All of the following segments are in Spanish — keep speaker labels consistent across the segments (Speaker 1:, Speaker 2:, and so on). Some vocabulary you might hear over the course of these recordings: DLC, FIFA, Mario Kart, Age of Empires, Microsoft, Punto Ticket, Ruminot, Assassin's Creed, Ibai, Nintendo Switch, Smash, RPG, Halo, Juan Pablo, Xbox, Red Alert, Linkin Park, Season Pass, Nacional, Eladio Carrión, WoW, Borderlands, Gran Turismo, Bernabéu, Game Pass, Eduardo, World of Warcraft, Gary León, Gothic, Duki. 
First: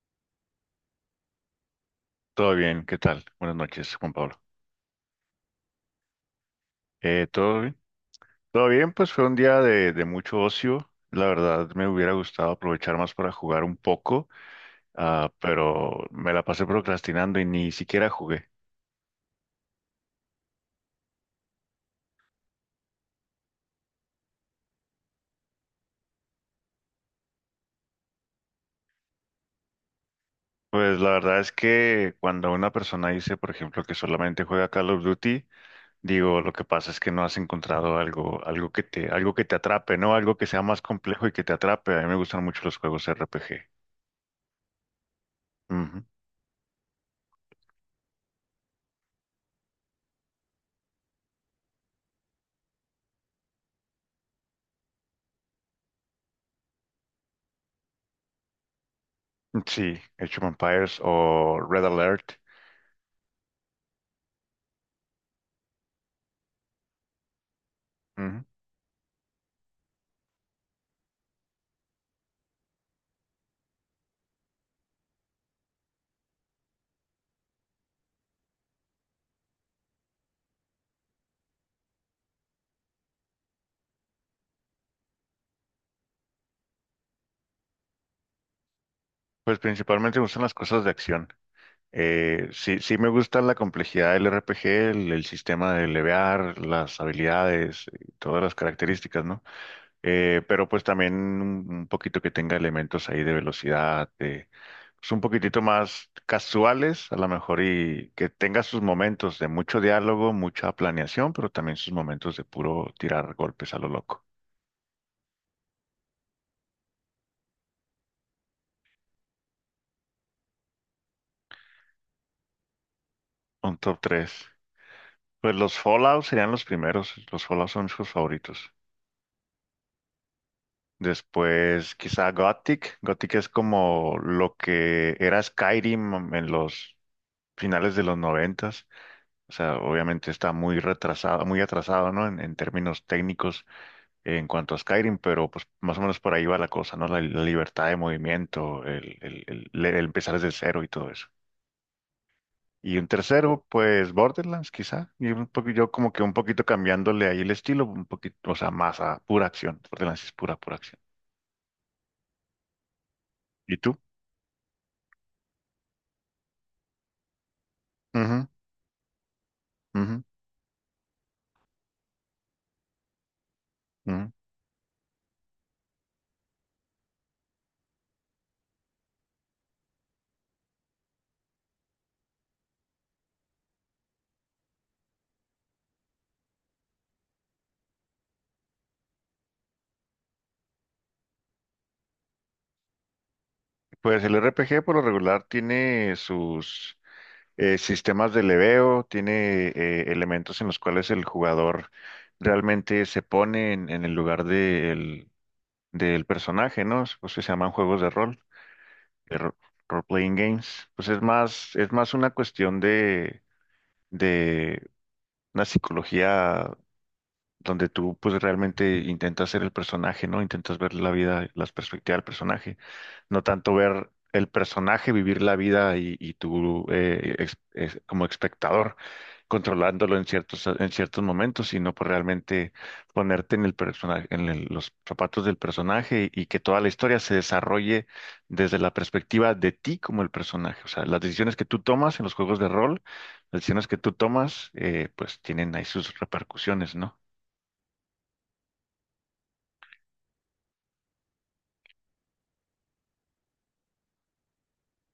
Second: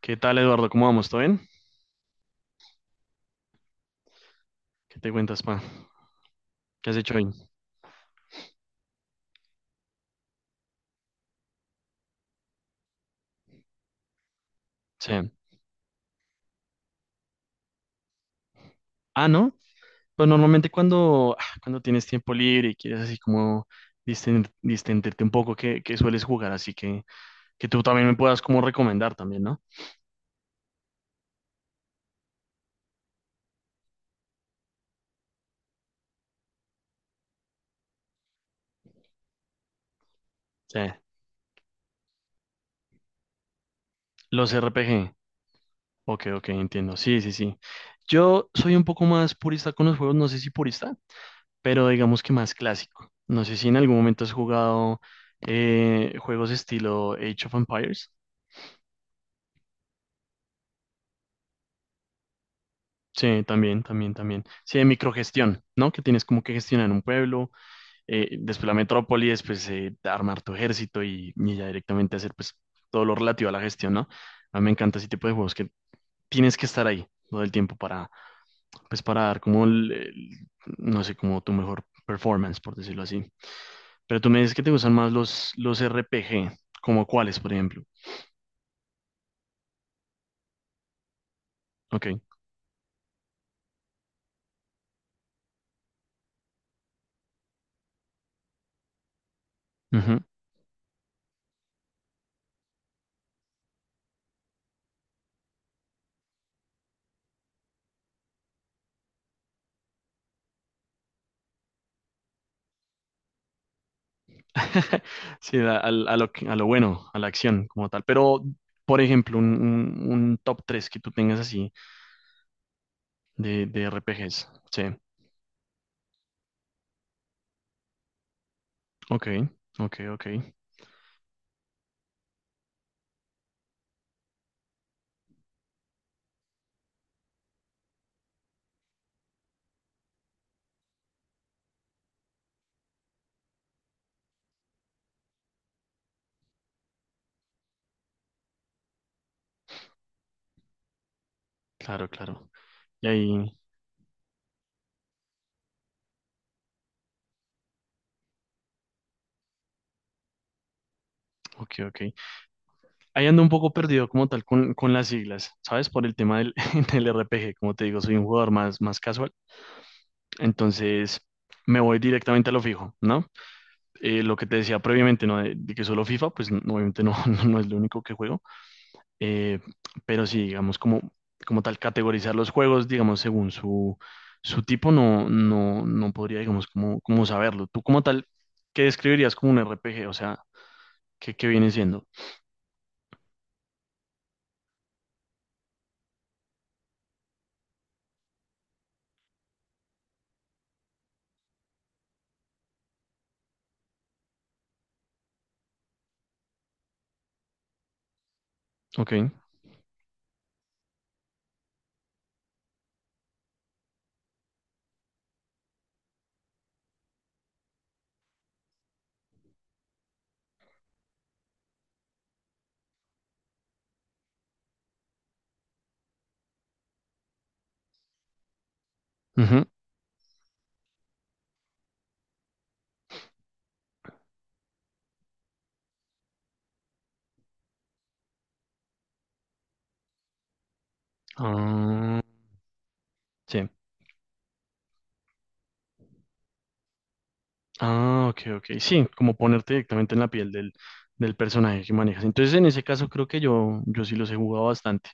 Speaker 1: ¿Qué tal, Eduardo? ¿Cómo vamos? ¿Todo bien?
Speaker 2: Todo bien, ¿qué tal? Buenas noches, Juan Pablo.
Speaker 1: ¿Qué te cuentas, pa? ¿Qué has hecho hoy?
Speaker 2: ¿Todo bien? Todo bien, pues fue un día de mucho ocio. La verdad me hubiera gustado aprovechar más para jugar un poco,
Speaker 1: Sí.
Speaker 2: pero me la pasé procrastinando y ni siquiera jugué.
Speaker 1: Ah, ¿no? Pues normalmente cuando tienes tiempo libre y quieres así como distenderte un poco, ¿qué sueles jugar? Así que tú también me puedas como recomendar también, ¿no?
Speaker 2: Pues la verdad es que cuando una persona dice, por ejemplo, que solamente juega Call of Duty, digo, lo que pasa es que no has encontrado algo, algo que te atrape, ¿no? Algo que sea
Speaker 1: Sí.
Speaker 2: más complejo y que te atrape. A mí me gustan mucho los juegos RPG.
Speaker 1: Los RPG.
Speaker 2: Ujú.
Speaker 1: Ok, ok, entiendo. Sí, sí, sí. Yo soy un poco más purista con los juegos, no sé si purista, pero digamos que más clásico. No sé si en algún momento has jugado juegos estilo Age of Empires.
Speaker 2: Sí, Age of Empires o Red Alert.
Speaker 1: Sí, también, también, también. Sí, de microgestión, ¿no? Que tienes como que gestionar un pueblo,
Speaker 2: Ujú.
Speaker 1: después la metrópoli, después armar tu ejército y ya directamente hacer pues todo lo relativo a la gestión, ¿no? A mí me encanta ese tipo de juegos que tienes que estar ahí todo el tiempo pues para dar como no sé, como tu mejor performance, por decirlo así. Pero tú me dices que te gustan más los RPG, como cuáles, por ejemplo.
Speaker 2: Pues principalmente me gustan las cosas de acción.
Speaker 1: Ok.
Speaker 2: Sí, me gusta la complejidad del RPG, el sistema de levear, las habilidades y todas las características, ¿no? Pero pues también un poquito que tenga elementos ahí de velocidad, de, pues un poquitito más casuales, a lo mejor, y que tenga sus momentos de mucho diálogo, mucha planeación, pero también sus momentos de puro tirar golpes a lo loco.
Speaker 1: Sí, a, al- a lo, que- a lo bueno, a la acción como tal. Pero, por ejemplo, un top 3 que tú tengas así de,
Speaker 2: Un
Speaker 1: de
Speaker 2: top tres.
Speaker 1: RPGs. Sí,
Speaker 2: Pues los Fallout serían los primeros. Los Fallout son sus favoritos.
Speaker 1: ok, ok, ok.
Speaker 2: Después, quizá Gothic. Gothic es como lo que era Skyrim en los finales de los noventas. O sea, obviamente está muy retrasado, muy atrasado, ¿no? En términos técnicos en cuanto a Skyrim, pero pues más o menos por ahí va la cosa, ¿no? La libertad de movimiento, el empezar desde cero y todo eso.
Speaker 1: Claro, claro.
Speaker 2: Y
Speaker 1: Y
Speaker 2: un
Speaker 1: ahí,
Speaker 2: tercero, pues Borderlands, quizá. Y un poco, yo como que un poquito cambiándole ahí el estilo, un poquito, o sea, más a pura acción. Borderlands es pura acción.
Speaker 1: ok, ok. Ahí ando un poco
Speaker 2: ¿Y tú?
Speaker 1: perdido como tal con las siglas, ¿sabes? Por el tema del, del RPG. Como te digo, soy un
Speaker 2: Ujú,
Speaker 1: jugador más casual.
Speaker 2: ujú.
Speaker 1: Entonces, me voy directamente a lo fijo, ¿no?
Speaker 2: Mm.
Speaker 1: Lo que te decía previamente, ¿no? De que solo FIFA, pues no, obviamente no, no es lo único que juego. Eh, pero sí, digamos, como tal, categorizar los juegos, digamos, según su tipo, no, no, no podría, digamos, como saberlo. Tú como tal, ¿qué describirías como un RPG? O sea, ¿qué viene siendo?
Speaker 2: Pues el RPG por lo regular tiene sus sistemas de leveo, tiene elementos en los cuales el jugador realmente se pone en el lugar del personaje, ¿no? Pues se llaman juegos de rol,
Speaker 1: Ok.
Speaker 2: de ro- role-playing games. Pues es más una cuestión de una psicología donde tú pues realmente intentas ser el personaje, ¿no? Intentas ver la vida, las perspectivas del personaje, no tanto ver el personaje, vivir la vida y tú como espectador
Speaker 1: Ujú.
Speaker 2: controlándolo en ciertos momentos, sino por realmente ponerte en el personaje, los zapatos del personaje y que toda la historia se desarrolle desde la perspectiva de ti como el personaje. O sea, las decisiones que tú tomas
Speaker 1: Ah,
Speaker 2: en los juegos de rol, las
Speaker 1: sí.
Speaker 2: decisiones que tú tomas, pues tienen ahí sus repercusiones, ¿no?
Speaker 1: Ah, ok, ok. Sí, como ponerte directamente en la piel del personaje que manejas. Entonces, en ese caso, creo que yo sí los he jugado bastante.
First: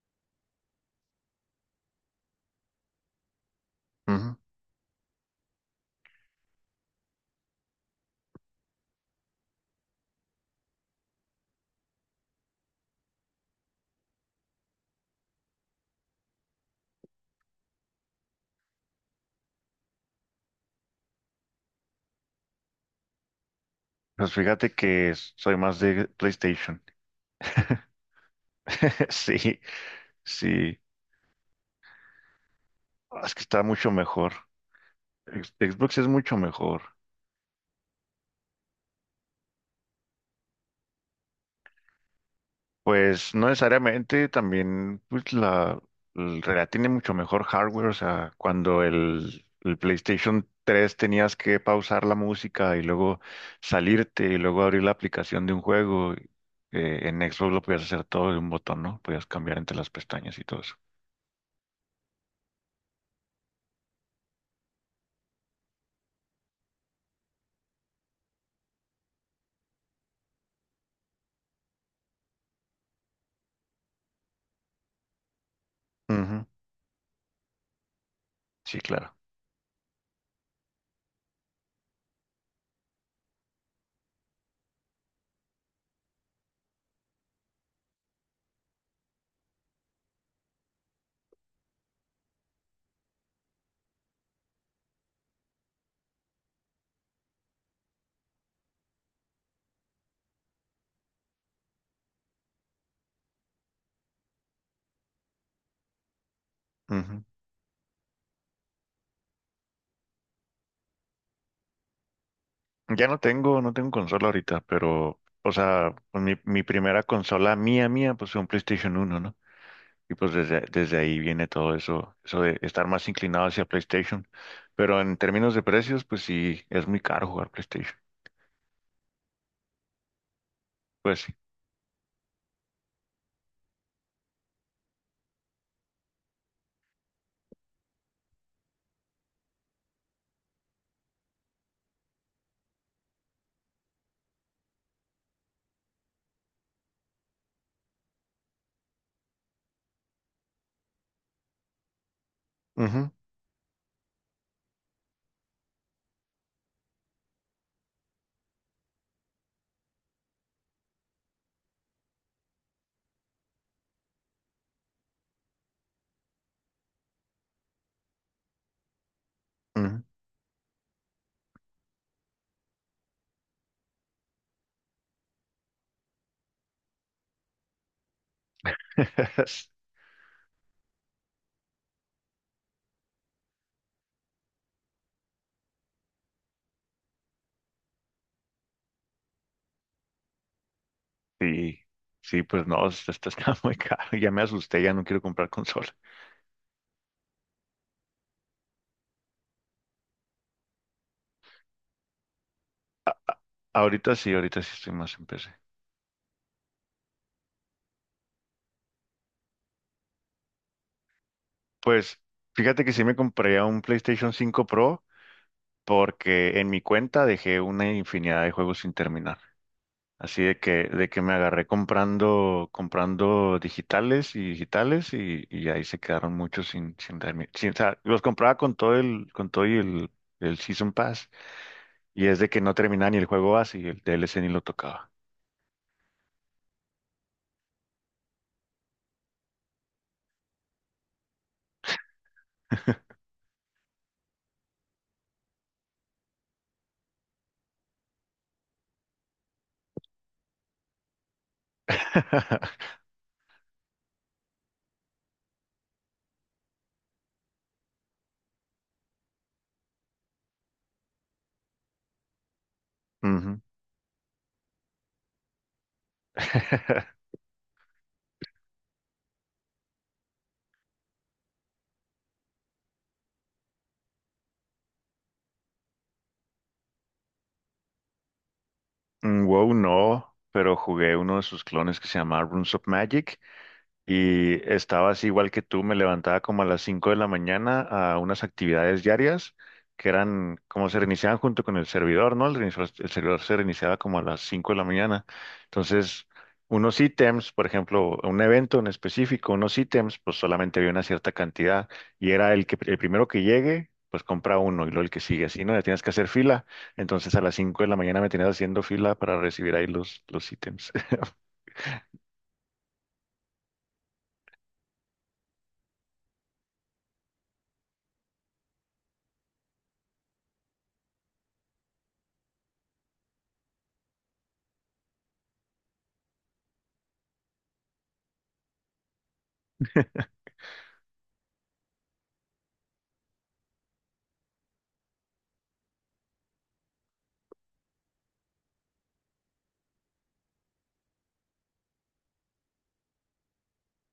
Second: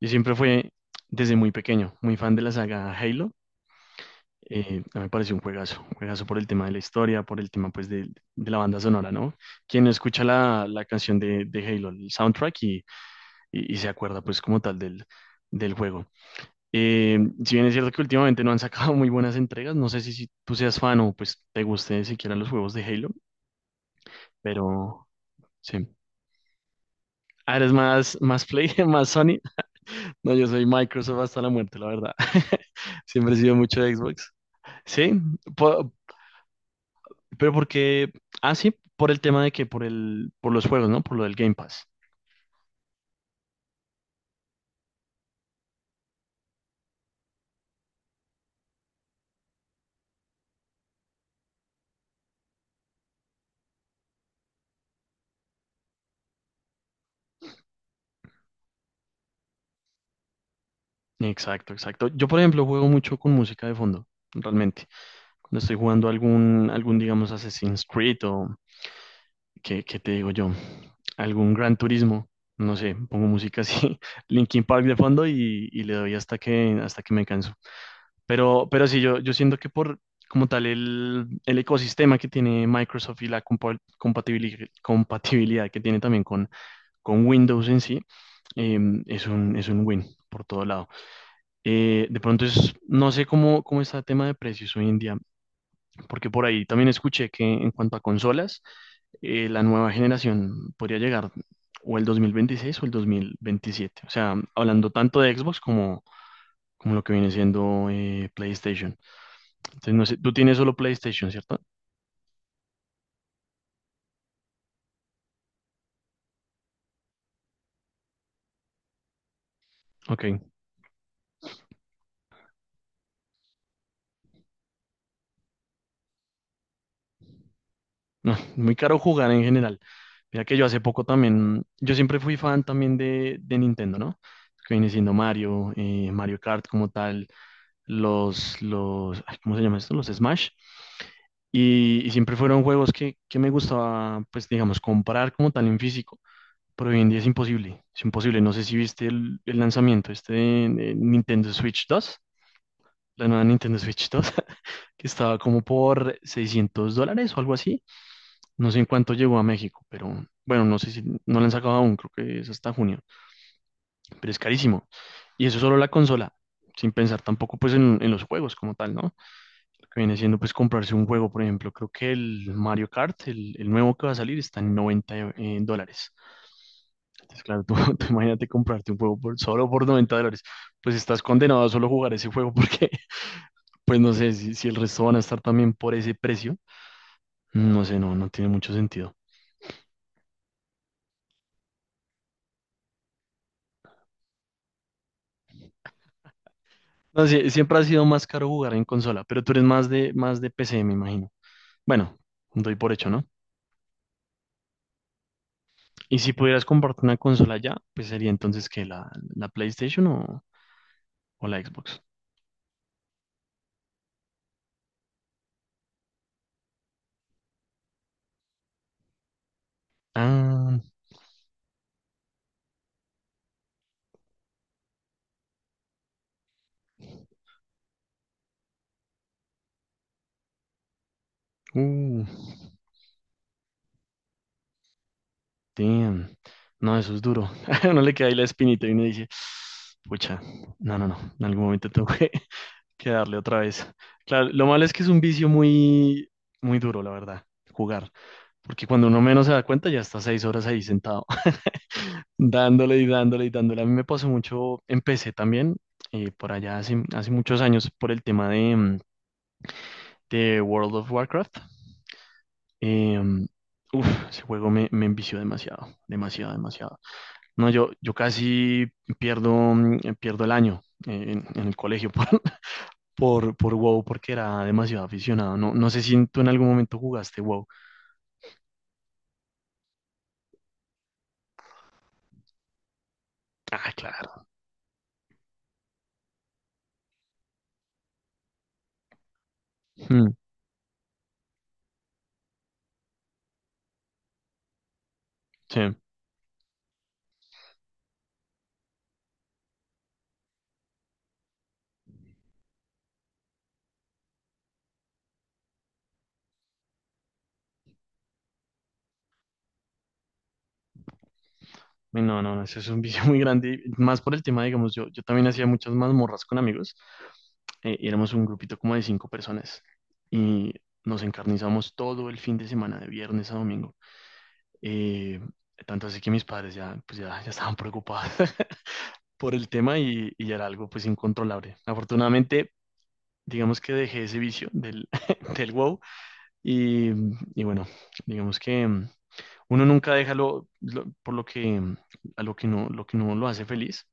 Speaker 1: Yo siempre fue, desde muy pequeño, muy fan de la saga Halo.
Speaker 2: Ujú.
Speaker 1: A mí me pareció un juegazo por el tema de la historia, por el tema pues de la banda sonora, ¿no? Quien no escucha la canción de Halo, el soundtrack y se acuerda pues como tal del juego. Si bien es cierto que últimamente no han sacado muy buenas entregas, no sé si tú seas fan o pues te guste siquiera los juegos de Halo,
Speaker 2: Pues fíjate
Speaker 1: pero
Speaker 2: que soy más
Speaker 1: sí.
Speaker 2: de PlayStation.
Speaker 1: Ah, eres más Play, más Sony.
Speaker 2: Sí,
Speaker 1: No, yo soy
Speaker 2: sí.
Speaker 1: Microsoft hasta la muerte, la verdad.
Speaker 2: Ah,
Speaker 1: Siempre
Speaker 2: es
Speaker 1: he
Speaker 2: que
Speaker 1: sido
Speaker 2: está
Speaker 1: mucho
Speaker 2: mucho
Speaker 1: de
Speaker 2: mejor.
Speaker 1: Xbox. Sí, po- por,
Speaker 2: Xbox es mucho mejor.
Speaker 1: Pero porque, sí, por el tema de que, por los juegos, ¿no? Por lo del Game Pass.
Speaker 2: Pues no necesariamente, también pues tiene mucho mejor hardware. O sea, cuando el PlayStation tres tenías que pausar la música y luego salirte y luego abrir la aplicación de un juego. En Xbox lo podías hacer todo de un botón, ¿no? Podías cambiar entre las pestañas y todo eso.
Speaker 1: Exacto, exacto. Yo, por ejemplo, juego mucho con música de fondo, realmente. Cuando estoy jugando algún, digamos, Assassin's Creed o, ¿qué te digo yo? Algún Gran Turismo, no sé, pongo música así, Linkin Park de fondo y le doy hasta
Speaker 2: Ujú.
Speaker 1: que, hasta que me canso. Pero,
Speaker 2: Sí,
Speaker 1: pero sí,
Speaker 2: claro.
Speaker 1: yo siento que como tal, el ecosistema que tiene Microsoft y la compatibilidad que tiene también con Windows en sí, eh, es un win por todo lado. De pronto es, no sé cómo está el tema de precios hoy en día, porque por ahí también escuché que en cuanto a consolas, la nueva generación podría llegar o el 2026 o el 2027. O sea, hablando tanto de Xbox como lo que viene siendo PlayStation. Entonces, no sé, tú tienes solo PlayStation, ¿cierto?
Speaker 2: Ya no tengo, no tengo consola ahorita, pero, o sea, pues mi primera consola mía, pues fue un PlayStation uno, ¿no? Y pues
Speaker 1: Ok.
Speaker 2: desde ahí viene todo eso, eso de estar más inclinado hacia PlayStation. Pero en términos de precios, pues sí, es muy caro jugar PlayStation.
Speaker 1: No, muy caro jugar en general. Mira que yo hace poco
Speaker 2: Pues sí.
Speaker 1: también, yo siempre fui fan también de Nintendo, ¿no? Que viene siendo Mario, Mario Kart como tal, los, ay, ¿cómo se llama esto? Los Smash. Y siempre fueron juegos que me gustaba, pues digamos, comprar como tal en físico. Pero hoy en día es imposible, es imposible. No sé si viste el lanzamiento este de Nintendo Switch dos
Speaker 2: Ujú,
Speaker 1: la nueva Nintendo Switch dos que estaba como por $600 o algo así. No sé en cuánto llegó a México, pero bueno, no sé si no la han sacado aún, creo que es hasta junio, pero es carísimo. Y eso solo la consola, sin pensar tampoco pues en los juegos como tal, ¿no? Lo que
Speaker 2: ujú.
Speaker 1: viene siendo pues comprarse un juego, por ejemplo, creo que el Mario Kart, el nuevo que va a salir, está en 90 dólares. Entonces, claro, tú, tú imagínate comprarte un juego solo por $90, pues estás condenado a solo jugar ese juego porque, pues no sé, si el resto van a estar también por ese precio, no sé, no, no tiene mucho sentido.
Speaker 2: Sí, sí, pues no, esto está muy caro. Ya me asusté, ya no quiero comprar consola.
Speaker 1: No, sí, siempre ha sido más caro jugar en consola, pero tú eres más de PC, me imagino. Bueno, doy por hecho, ¿no?
Speaker 2: Ahorita sí estoy más en PC.
Speaker 1: Y si pudieras comprarte una consola ya, pues sería entonces que la PlayStation o la Xbox.
Speaker 2: Pues fíjate que sí me compré un PlayStation cinco Pro porque en mi cuenta dejé una infinidad de juegos sin terminar. Así
Speaker 1: Ah,
Speaker 2: de que me agarré comprando digitales y digitales y ahí se quedaron muchos sin, sin, termi- sin- o sea, los compraba con todo con todo y el Season Pass,
Speaker 1: uh,
Speaker 2: y es de que no terminaba ni el juego base y el DLC ni lo tocaba.
Speaker 1: damn. No, eso es duro. No le queda ahí la espinita y uno dice, pucha, no, no, no, en algún momento tengo que, que darle otra vez. Claro, lo malo es que es un vicio muy, muy duro, la verdad, jugar. Porque cuando uno menos se da cuenta, ya está 6 horas ahí sentado. Dándole y dándole y dándole. A mí me pasó mucho, empecé también por allá hace muchos años por el tema de World of Warcraft. Eh,
Speaker 2: Ujú.
Speaker 1: Uf, ese juego me envició demasiado, demasiado, demasiado. No, yo casi pierdo el año en el colegio por, por WoW porque era demasiado aficionado. No, no sé si tú en algún momento jugaste WoW.
Speaker 2: Mm, WoW no, pero jugué uno de sus clones que se llama Runes of Magic.
Speaker 1: Ah, claro.
Speaker 2: Y estabas igual que tú, me levantaba como a las 5 de la mañana a unas actividades diarias que
Speaker 1: Mm,
Speaker 2: eran como se reiniciaban junto con el servidor, ¿no? El servidor se reiniciaba como a las 5 de la mañana.
Speaker 1: sí.
Speaker 2: Entonces, unos ítems, por ejemplo, un evento en específico, unos ítems, pues solamente había una cierta cantidad y era el que el primero que llegue, pues compra uno y luego el que sigue así, ¿no? Ya tienes que hacer fila. Entonces, a las 5 de la mañana me tenías haciendo fila para recibir ahí los ítems.
Speaker 1: No, no, no, eso es un vicio muy grande. Más por el tema, digamos, yo también hacía muchas mazmorras con amigos. Y éramos un grupito como de cinco personas. Y nos encarnizamos todo el fin de semana, de viernes a domingo. Eh, Tanto así que mis padres pues ya estaban preocupados por el tema y ya era algo pues incontrolable. Afortunadamente, digamos que dejé ese vicio del, del wow. Y, y bueno, digamos que uno nunca deja por lo que, a lo que no, lo que no lo hace feliz.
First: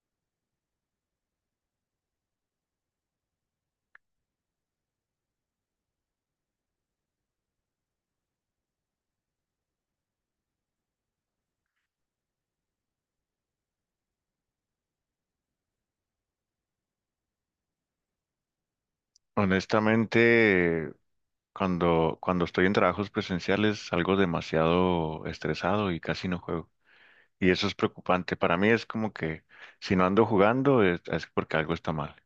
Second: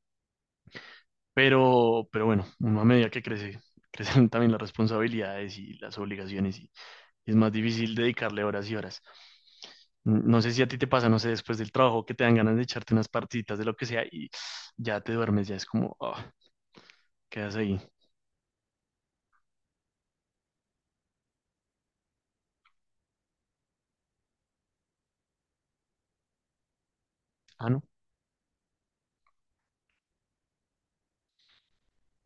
Speaker 1: Pero bueno, uno a medida que crece, crecen también las responsabilidades y las obligaciones y es más difícil dedicarle horas y horas. No sé si a ti te pasa, no sé, después del trabajo que te dan ganas de echarte unas partiditas de lo que sea y ya te duermes, ya es como, quedas ahí.
Speaker 2: Honestamente, cuando estoy en trabajos presenciales salgo demasiado estresado y casi no juego. Y eso
Speaker 1: Ah,
Speaker 2: es
Speaker 1: no.
Speaker 2: preocupante. Para mí es como que si no ando jugando es porque algo está mal.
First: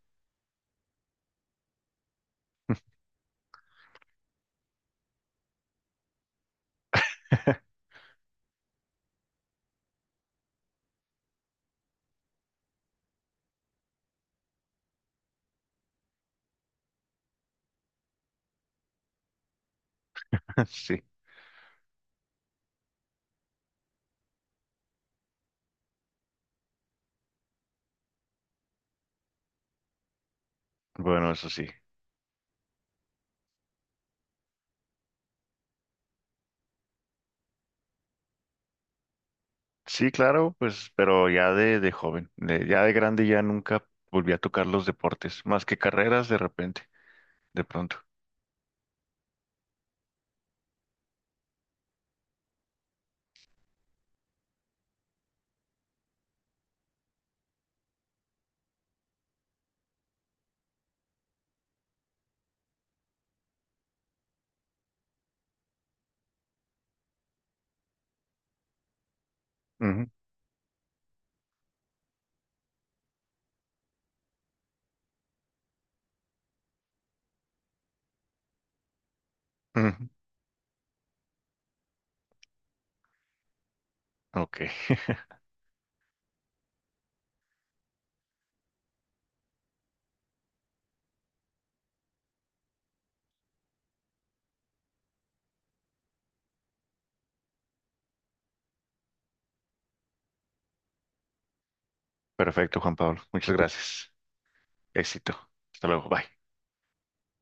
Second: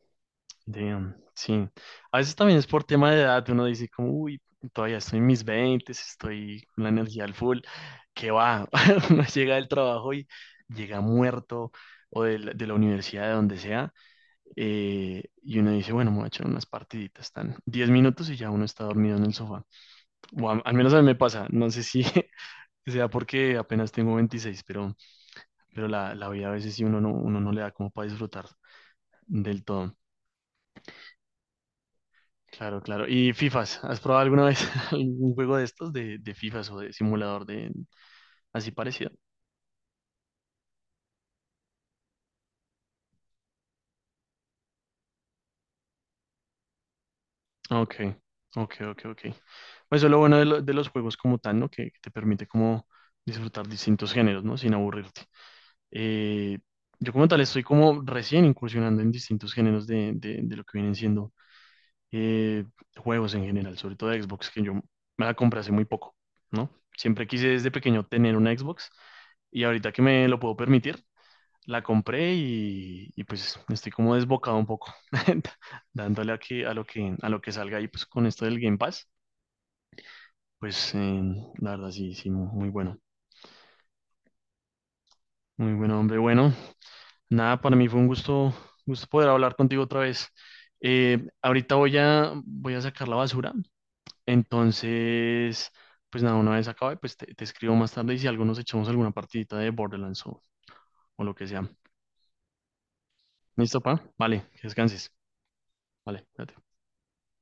Speaker 1: Damn, sí. A veces también es por tema de edad, uno dice como, uy, todavía estoy en mis 20 estoy con la energía al full, que va, uno llega del trabajo y llega muerto o de la universidad, de donde sea, y uno dice, bueno, me voy a echar unas partiditas, están 10 minutos y ya uno está dormido en el sofá. O al menos a mí
Speaker 2: Sí,
Speaker 1: me pasa, no sé si sea porque apenas tengo 26 pero, pero la vida a veces sí uno no le da como para disfrutar del todo.
Speaker 2: bueno, eso sí.
Speaker 1: Claro, claro. ¿Y FIFAs? ¿Has probado alguna vez algún juego de estos de FIFAs o de simulador de así parecido?
Speaker 2: Sí, claro, pues, pero ya de joven, ya de grande ya nunca volví a tocar los deportes, más que carreras de repente, de
Speaker 1: Ok,
Speaker 2: pronto.
Speaker 1: ok, ok, ok. Pues eso es lo bueno de los juegos como tal, ¿no? Que te permite como disfrutar distintos géneros, ¿no? Sin aburrirte. Eh, yo como tal estoy como recién incursionando en distintos géneros de lo que vienen siendo eh, juegos en general, sobre todo de Xbox, que yo me la compré hace muy poco, ¿no? Siempre quise desde pequeño tener una Xbox y ahorita que
Speaker 2: Ujú,
Speaker 1: me lo puedo permitir, la compré y pues estoy como desbocado un poco, dándole aquí a lo que, salga y pues con esto del Game Pass,
Speaker 2: ujú.
Speaker 1: pues la verdad sí, sí, muy bueno.
Speaker 2: Ok,
Speaker 1: Muy bueno, hombre. Bueno, nada, para mí fue un gusto poder hablar contigo otra vez. Ahorita voy a sacar la basura, entonces, pues nada, una vez acabe, pues te escribo más tarde y si algo nos echamos alguna partidita de Borderlands o lo que sea.
Speaker 2: perfecto, Juan Pablo. Muchas
Speaker 1: ¿Listo, pa?
Speaker 2: gracias.
Speaker 1: Vale, que descanses.
Speaker 2: Éxito. Hasta luego.
Speaker 1: Vale,
Speaker 2: Bye.
Speaker 1: cuídate.